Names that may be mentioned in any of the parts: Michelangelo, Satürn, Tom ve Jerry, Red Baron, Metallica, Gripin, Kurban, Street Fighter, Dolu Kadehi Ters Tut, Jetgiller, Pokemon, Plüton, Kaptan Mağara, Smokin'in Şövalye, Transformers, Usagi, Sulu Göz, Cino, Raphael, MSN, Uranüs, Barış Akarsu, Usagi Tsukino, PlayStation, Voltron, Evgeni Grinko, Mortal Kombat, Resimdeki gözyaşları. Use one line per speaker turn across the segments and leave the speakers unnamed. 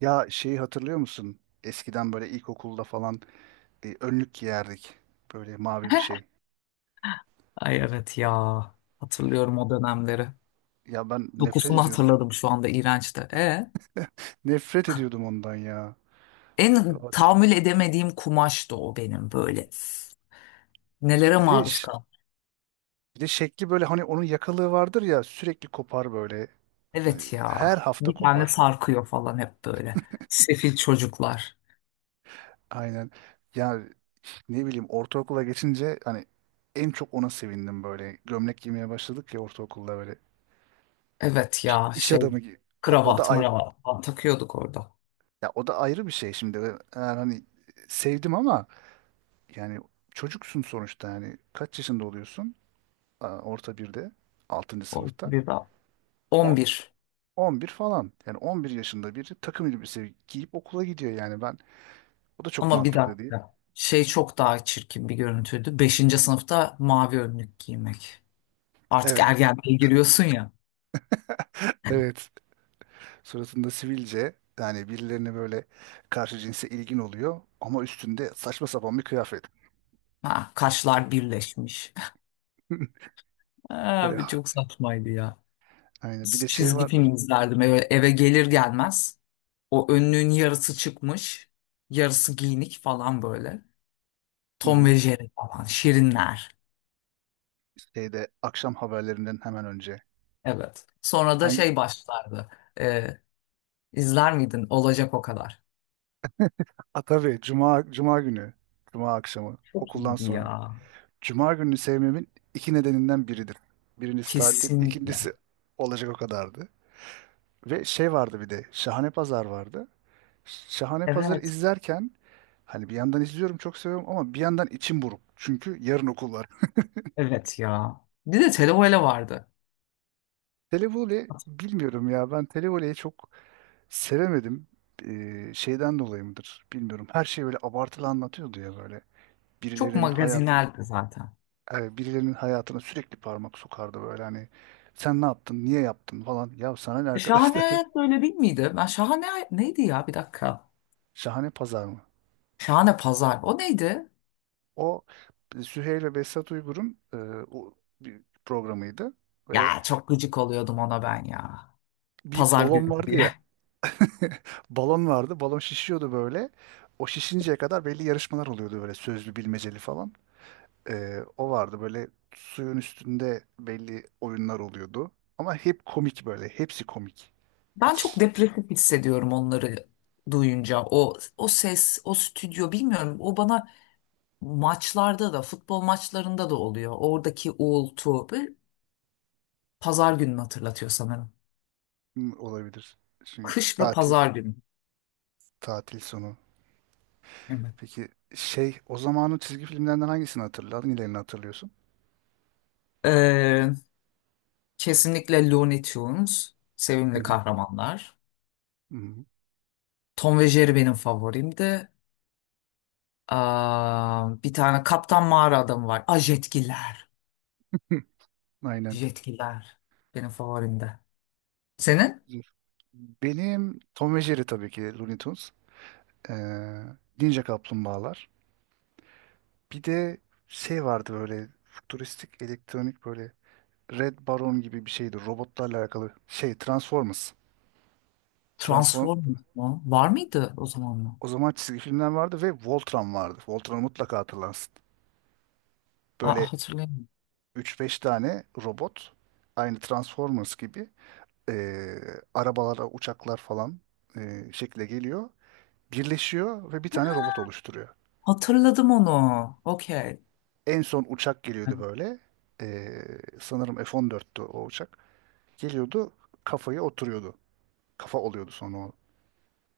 Ya şeyi hatırlıyor musun? Eskiden böyle ilkokulda falan önlük giyerdik. Böyle mavi bir şey.
Ay evet ya. Hatırlıyorum o dönemleri.
Ya ben nefret
Dokusunu
ediyordum.
hatırladım şu anda iğrençti. E,
Nefret ediyordum ondan ya.
en
Abi.
tahammül edemediğim kumaştı o benim böyle. Nelere
Bir de
maruz
ş-
kaldım.
Bir de şekli böyle, hani onun yakalığı vardır ya, sürekli kopar böyle.
Evet ya.
Her hafta
Bir tane
kopar.
sarkıyor falan hep böyle. Sefil çocuklar.
Aynen. Ya, ne bileyim, ortaokula geçince hani en çok ona sevindim böyle. Gömlek giymeye başladık ya ortaokulda böyle.
Evet ya,
İş
şey
adamı gibi. Ya o da
kravat
ayrı,
mıravat falan takıyorduk orada.
ya o da ayrı bir şey şimdi. Ben yani hani sevdim ama yani çocuksun sonuçta, yani kaç yaşında oluyorsun? Aa, orta birde, 6.
O
sınıfta.
bir daha. on
10,
bir
11 falan. Yani 11 yaşında biri takım elbise giyip okula gidiyor yani ben. O da çok
Ama bir
mantıklı değil.
dakika. Şey çok daha çirkin bir görüntüydü. Beşinci sınıfta mavi önlük giymek. Artık
Evet.
ergenliğe giriyorsun ya.
Evet. Suratında sivilce, yani birilerine böyle, karşı cinse ilgin oluyor ama üstünde saçma sapan bir kıyafet.
Ha, kaşlar birleşmiş.
Böyle
Abi çok saçmaydı ya.
aynı bir de şey
Çizgi
vardır.
film izlerdim eve gelir gelmez. O önlüğün yarısı çıkmış, yarısı giyinik falan böyle.
Hı
Tom
hı.
ve Jerry falan, Şirinler.
Şeyde, akşam haberlerinden hemen önce.
Evet. Sonra da
Hangi?
şey başlardı. Ee, izler miydin? Olacak o kadar.
Ha, tabii, cuma günü. Cuma akşamı
Çok
okuldan
iyiydi
sonra.
ya.
Cuma gününü sevmemin iki nedeninden biridir. Birincisi tatil,
Kesinlikle.
ikincisi olacak o kadardı. Ve şey vardı bir de, Şahane Pazar vardı. Şahane Pazar'ı
Evet.
izlerken, hani bir yandan izliyorum çok seviyorum ama bir yandan içim buruk. Çünkü yarın okul var.
Evet ya. Bir de televele vardı.
Televole bilmiyorum ya, ben Televole'yi çok sevemedim. Şeyden dolayı mıdır bilmiyorum. Her şey böyle abartılı anlatıyordu ya böyle.
Çok
Birilerinin hayatı,
magazineldi zaten.
yani birilerinin hayatına sürekli parmak sokardı böyle, hani sen ne yaptın, niye yaptın falan. Ya sana ne arkadaşlar?
Şahane böyle değil miydi? Ben şahane neydi ya bir dakika.
Şahane Pazar mı?
Şahane pazar. O neydi?
O, Süheyl ve Behzat Uygur'un o bir programıydı. Böyle
Ya çok gıcık oluyordum ona ben ya.
bir
Pazar
balon
günü
vardı ya.
diye.
Balon vardı. Balon şişiyordu böyle. O şişinceye kadar belli yarışmalar oluyordu böyle, sözlü, bilmeceli falan. O vardı böyle, suyun üstünde belli oyunlar oluyordu. Ama hep komik böyle. Hepsi komik.
Ben çok
Hiç.
depresif hissediyorum onları duyunca. O ses, o stüdyo bilmiyorum. O bana maçlarda da, futbol maçlarında da oluyor. Oradaki uğultu. Böyle pazar gününü hatırlatıyor sanırım.
Olabilir. Çünkü
Kış ve
tatil.
pazar günü.
Tatil sonu.
Evet.
Peki şey, o zamanın çizgi filmlerinden hangisini hatırladın? Hangilerini hatırlıyorsun?
Ee, kesinlikle Looney Tunes.
Hı
Sevimli
hı.
kahramanlar.
Hı hı.
Tom ve Jerry benim favorimdi. Aa, bir tane Kaptan Mağara adamı var. Aa, Jetgiller.
Aynen.
Jetgiller. Benim favorimde. Senin?
Benim Tom ve Jerry, tabii ki Looney Tunes. Ee, Ninja Kaplumbağalar. Bir de şey vardı böyle, futuristik, elektronik böyle, Red Baron gibi bir şeydi. Robotlarla alakalı şey, Transformers. Transform
Transformers mu? Var mıydı o zaman mı?
O zaman çizgi filmler vardı ve Voltron vardı. Voltron'u mutlaka hatırlarsın.
Aa,
Böyle
hatırlayamıyorum.
üç beş tane robot, aynı Transformers gibi e, arabalara, uçaklar falan şekle geliyor. Birleşiyor ve bir tane robot oluşturuyor.
Hatırladım onu. Okey.
En son uçak geliyordu böyle. E, Sanırım F-14'tü o uçak. Geliyordu, kafaya oturuyordu. Kafa oluyordu sonra o.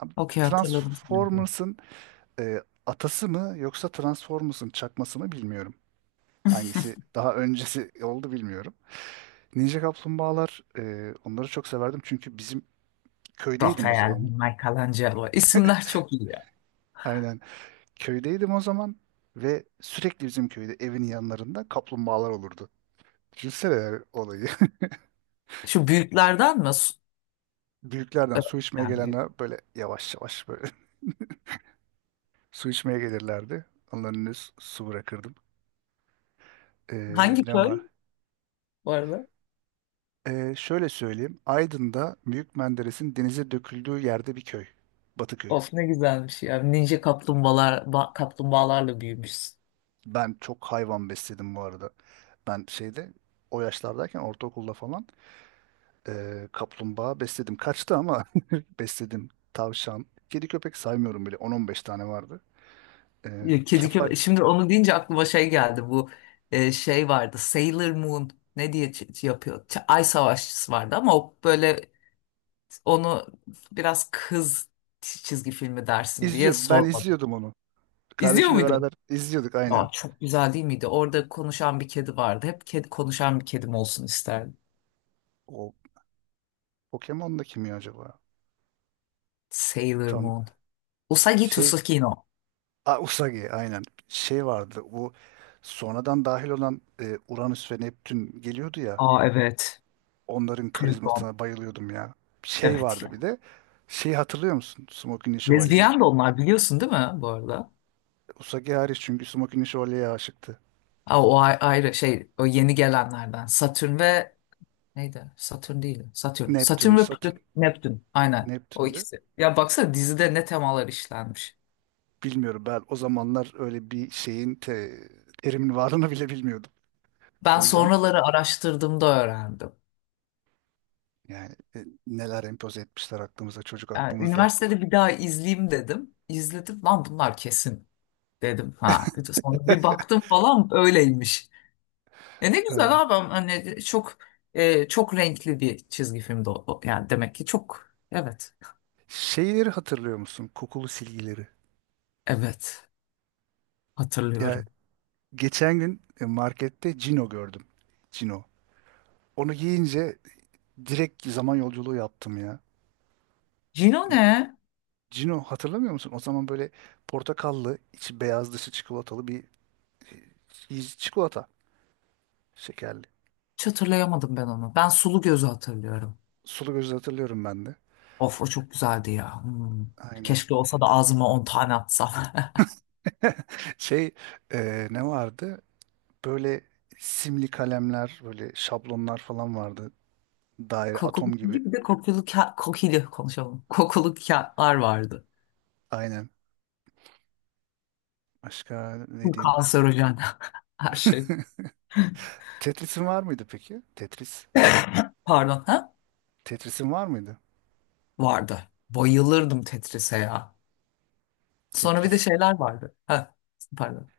Abi,
Okey, hatırladım şimdi.
Transformers'ın atası mı yoksa Transformers'ın çakması mı bilmiyorum. Hangisi daha öncesi oldu bilmiyorum. Ninja Kaplumbağalar, onları çok severdim çünkü bizim köydeydim o
Raphael,
zaman.
Michelangelo. İsimler çok iyi ya.
Aynen. Köydeydim o zaman ve sürekli bizim köyde evin yanlarında kaplumbağalar olurdu. Düşünsene yani olayı.
Şu büyüklerden mi?
Büyüklerden su içmeye
Yani büyük.
gelenler böyle yavaş yavaş böyle su içmeye gelirlerdi. Onların önüne su bırakırdım.
Hangi
Ne
köy
var?
bu arada?
Şöyle söyleyeyim. Aydın'da Büyük Menderes'in denize döküldüğü yerde bir köy. Batıköy.
Of ne güzelmiş ya. Ninja kaplumbağalar, kaplumbağalarla büyümüşsün.
Ben çok hayvan besledim bu arada. Ben şeyde, o yaşlardayken, ortaokulda falan kaplumbağa besledim. Kaçtı ama besledim. Tavşan. Kedi köpek saymıyorum bile. 10-15 tane vardı.
Ya, kedi
Kefal.
köpek. Şimdi onu deyince aklıma şey geldi. Bu şey vardı. Sailor Moon ne diye yapıyor? Ay Savaşçısı vardı ama o böyle onu biraz kız çizgi filmi dersin diye
İzliyor. Ben
sormadım.
izliyordum onu.
İzliyor
Kardeşimle beraber
muydun?
izliyorduk,
Aa,
aynen.
çok güzel değil miydi? Orada konuşan bir kedi vardı. Hep kedi konuşan bir kedim olsun isterdim.
O Pokemon'da kim ya acaba?
Sailor
Tam
Moon. Usagi
şey.
Tsukino.
Aa, Usagi, aynen. Şey vardı. Bu sonradan dahil olan Uranüs ve Neptün geliyordu ya.
Aa, evet.
Onların
Plüton.
karizmasına bayılıyordum ya. Şey
Evet
vardı
ya.
bir de. Şeyi hatırlıyor musun? Smokin'in Şövalye'yi.
Lezbiyen de onlar biliyorsun değil mi bu arada?
Usagi hariç, çünkü Smokin'in Şövalye'ye aşıktı.
Aa, o ayrı şey o yeni gelenlerden. Satürn ve neydi? Satürn değil. Satürn.
Neptün,
Satürn ve
Satürn,
Neptün. Aynen. O
Neptün'dü.
ikisi. Ya baksana dizide ne temalar işlenmiş.
Bilmiyorum, ben o zamanlar öyle bir şeyin terimin varlığını bile bilmiyordum.
Ben
O yüzden
sonraları araştırdığımda öğrendim.
yani neler empoze etmişler aklımıza, çocuk
Yani
aklımızla.
üniversitede bir daha izleyeyim dedim. İzledim. Lan bunlar kesin dedim. Ha. Sonra bir baktım falan öyleymiş. E ne
Anladım.
güzel abi. Hani çok renkli bir çizgi filmdi o. Yani demek ki çok. Evet.
Şeyleri hatırlıyor musun? Kokulu silgileri.
Evet.
Ya,
Hatırlıyorum.
geçen gün markette Cino gördüm. Cino. Onu giyince direkt zaman yolculuğu yaptım ya.
Cino
Böyle,
ne?
Cino hatırlamıyor musun? O zaman böyle portakallı, içi beyaz dışı çikolatalı bir çikolata şekerli.
Hiç hatırlayamadım ben onu. Ben Sulu Göz'ü hatırlıyorum.
Sulu Göz'ü hatırlıyorum ben de.
Of o çok güzeldi ya. Hmm.
Aynen.
Keşke olsa da ağzıma 10 tane atsam.
Şey, ne vardı? Böyle simli kalemler, böyle şablonlar falan vardı. Daire,
Kokulu
atom gibi.
gibi bir de kokulu kokili konuşalım. Kokulu kağıtlar vardı.
Aynen. Başka ne
Bu
diyeyim?
kanserojen her şey.
Tetris'in var mıydı peki? Tetris.
Pardon ha?
Tetris'in var mıydı?
Vardı. Bayılırdım Tetris'e ya. Sonra bir de
Tetris.
şeyler vardı. Ha, pardon.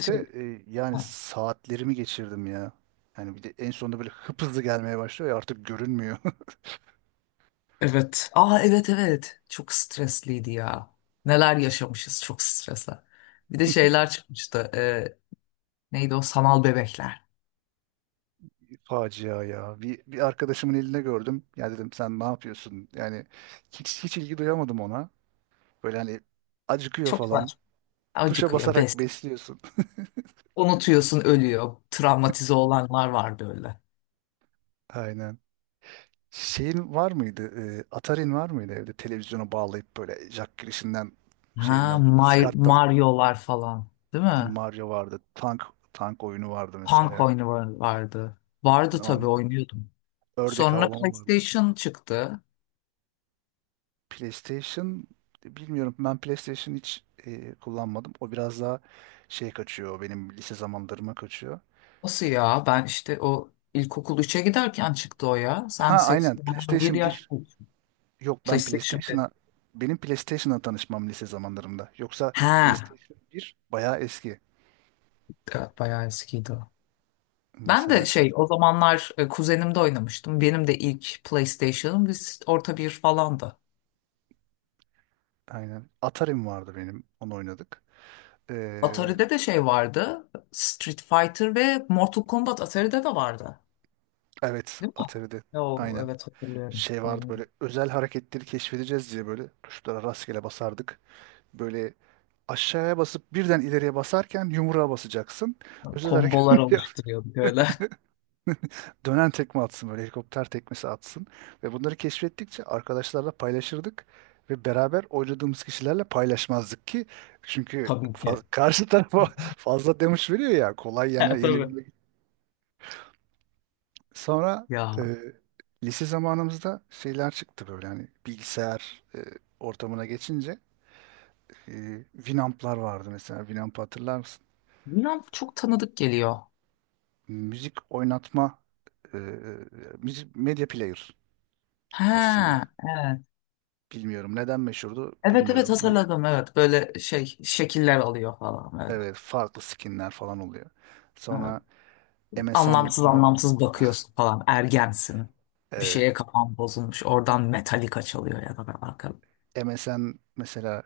Şey,
yani
ha.
saatlerimi geçirdim ya. Yani bir de en sonunda böyle hıp hızlı gelmeye başlıyor ya, artık görünmüyor.
Evet. Aa, evet, evet. Çok stresliydi ya. Neler yaşamışız çok stresle. Bir de şeyler çıkmıştı. Neydi o sanal bebekler.
Facia ya. Bir arkadaşımın elinde gördüm. Ya dedim, sen ne yapıyorsun? Yani hiç ilgi duyamadım ona. Böyle hani acıkıyor
Çok
falan.
saçma.
Tuşa
Acıkıyor,
basarak
bes.
besliyorsun.
Unutuyorsun, ölüyor. Travmatize olanlar vardı öyle.
Aynen. Şeyin var mıydı? Atari'nin var mıydı evde? Televizyonu bağlayıp böyle jack girişinden,
Ha,
şeyinden, Skart'tan.
Mario'lar falan, değil
Hani
mi?
Mario vardı. Tank oyunu vardı
Punk
mesela.
oyunu vardı. Vardı tabii
On,
oynuyordum.
ördek
Sonra
avlama vardı.
PlayStation çıktı.
PlayStation bilmiyorum. Ben PlayStation hiç kullanmadım. O biraz daha şey kaçıyor. Benim lise zamanlarıma kaçıyor.
Nasıl ya? Ben işte o ilkokul 3'e giderken çıktı o ya.
Ha,
Sen
aynen.
seksenden bir
PlayStation
yaş
bir.
büyüksün.
Yok,
PlayStation 1.
Benim PlayStation'la tanışmam lise zamanlarımda. Yoksa
Ha,
PlayStation bir bayağı eski.
evet, bayağı eskiydi o. Ben
Mesela
de
şey,
şey o zamanlar kuzenimde oynamıştım. Benim de ilk PlayStation'ım biz orta bir falandı.
aynen. Atari'm vardı benim. Onu oynadık. Ee,
Atari'de de şey vardı. Street Fighter ve Mortal Kombat Atari'de de vardı.
evet,
Değil mi?
Atari'de
Yo,
aynen.
evet, hatırlıyorum.
Şey vardı
Aynen.
böyle, özel hareketleri keşfedeceğiz diye böyle tuşlara rastgele basardık. Böyle aşağıya basıp birden ileriye basarken yumruğa basacaksın. Özel
Kombolar
hareket yap.
oluşturuyorduk öyle.
Dönen tekme atsın böyle, helikopter tekmesi atsın. Ve bunları keşfettikçe arkadaşlarla paylaşırdık. Ve beraber oynadığımız kişilerle paylaşmazdık ki. Çünkü
Tabii ki.
karşı tarafa fazla demiş veriyor ya, kolay
Ha,
yani
tabii.
yenebilmek. Sonra e,
Ya
lise zamanımızda şeyler çıktı böyle, hani bilgisayar ortamına geçince Winamp'lar vardı mesela. Winamp'ı hatırlar mısın?
bilmem, çok tanıdık geliyor.
Müzik oynatma, e, e, müzik medya player aslında.
Ha, evet.
Bilmiyorum. Neden meşhurdu?
Evet, evet,
Bilmiyorum. Hani,
hatırladım, evet. Böyle şey şekiller alıyor falan böyle.
evet, farklı skinler falan oluyor. Sonra MSN
Anlamsız
var.
anlamsız bakıyorsun falan. Ergensin. Bir
Evet,
şeye kafan bozulmuş. Oradan Metallica çalıyor ya da ben arkada.
MSN mesela,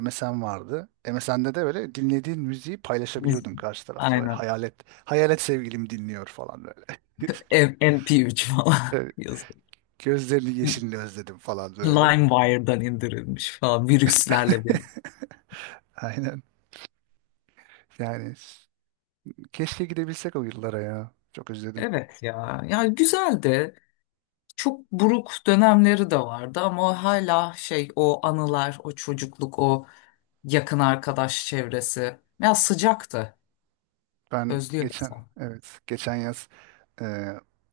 MSN vardı. MSN'de de böyle dinlediğin müziği
Biz-
paylaşabiliyordun karşı tarafla. Böyle
Aynen.
hayalet, hayalet sevgilim dinliyor falan böyle.
MP3 falan
Evet,
yazıyor.
gözlerini yeşilini özledim falan böyle.
LimeWire'dan indirilmiş falan virüslerle birlikte.
Aynen. Yani keşke gidebilsek o yıllara ya. Çok özledim.
Evet ya. Yani güzeldi. Çok buruk dönemleri de vardı ama hala şey o anılar, o çocukluk, o yakın arkadaş çevresi. Ya sıcaktı.
Ben
Özlüyor
geçen,
insan
evet, geçen yaz e,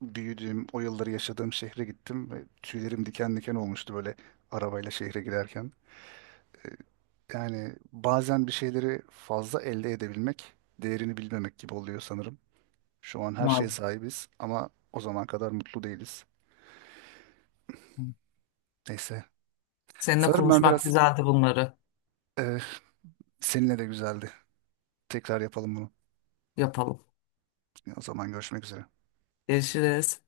büyüdüğüm, o yılları yaşadığım şehre gittim ve tüylerim diken diken olmuştu böyle, arabayla şehre giderken. Yani bazen bir şeyleri fazla elde edebilmek, değerini bilmemek gibi oluyor sanırım. Şu an her şeye
maalesef.
sahibiz ama o zaman kadar mutlu değiliz. Neyse.
Seninle
Sanırım ben
konuşmak
biraz,
güzeldi bunları.
e, seninle de güzeldi. Tekrar yapalım bunu.
Yapalım.
O zaman görüşmek üzere.
Görüşürüz.